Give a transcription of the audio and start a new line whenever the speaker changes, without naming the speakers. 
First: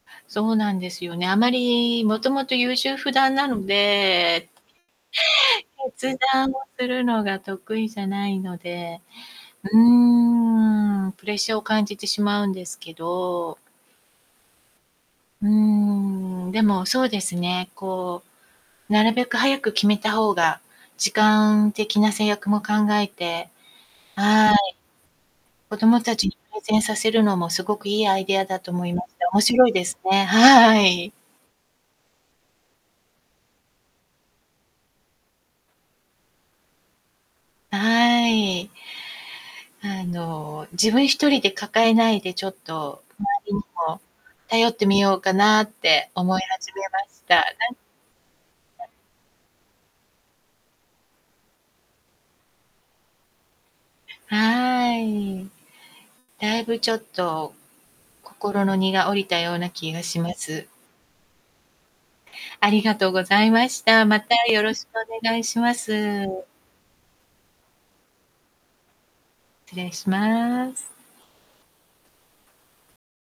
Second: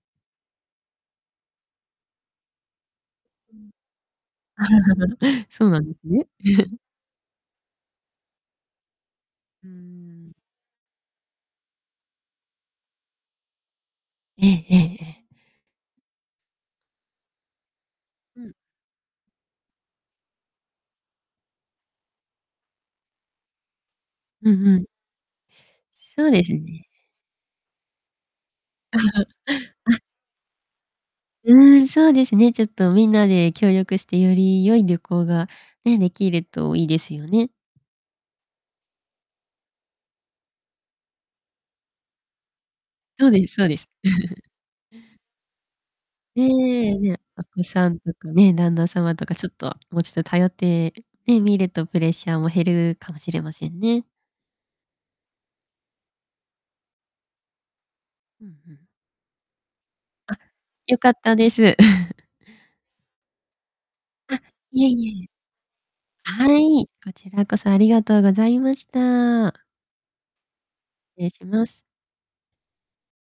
そうなんですよね。あまり、もともと優柔不断な
う
の
ん。
で。
そうなんです
決
ね？
断を するのが得意じゃないので、
うー
う
ん。
ーん。プレッシャーを感じてしまうんですけど。
ええええ-ええ。
うーん、でも、そうですね。こ
うん。
う、なるべく早く決めた方が、時間的な制約も考えて。
う
は
んう
い。
ん。
子供た
そ
ち
う
に
でよす
改善
ね。
させるのもすごくいいアイデアだと思いました。面白いです
あ。
ね。はい。
うん、そうですね、ちょっとみんなで協力して、より良い旅行が、ね、できるといいですよね。
はい。あの、自分一人で抱えないでちょっと、周
そうで
り
す、
に
そうです。
も 頼ってみようかなって思い
ね
始め
え、
ま
ね、
した。な
あ子
ん
さんとかね、旦那
[unintelligible]
様とか、ちょっと、もうちょっと頼ってね、みるとプレッシャーも減るかもしれませんね。
はい。だいぶちょっと、
うん、
心
ふ
の
ん。
荷が下りたような気がしま
あ。
す。
良かったです。
ありがとうございました。また
あ、
よろ
い
し
え
く
いえ
お
いえ。
願いします。
はい、こちらこそ、ありがとうございました。
失礼します。
失礼します。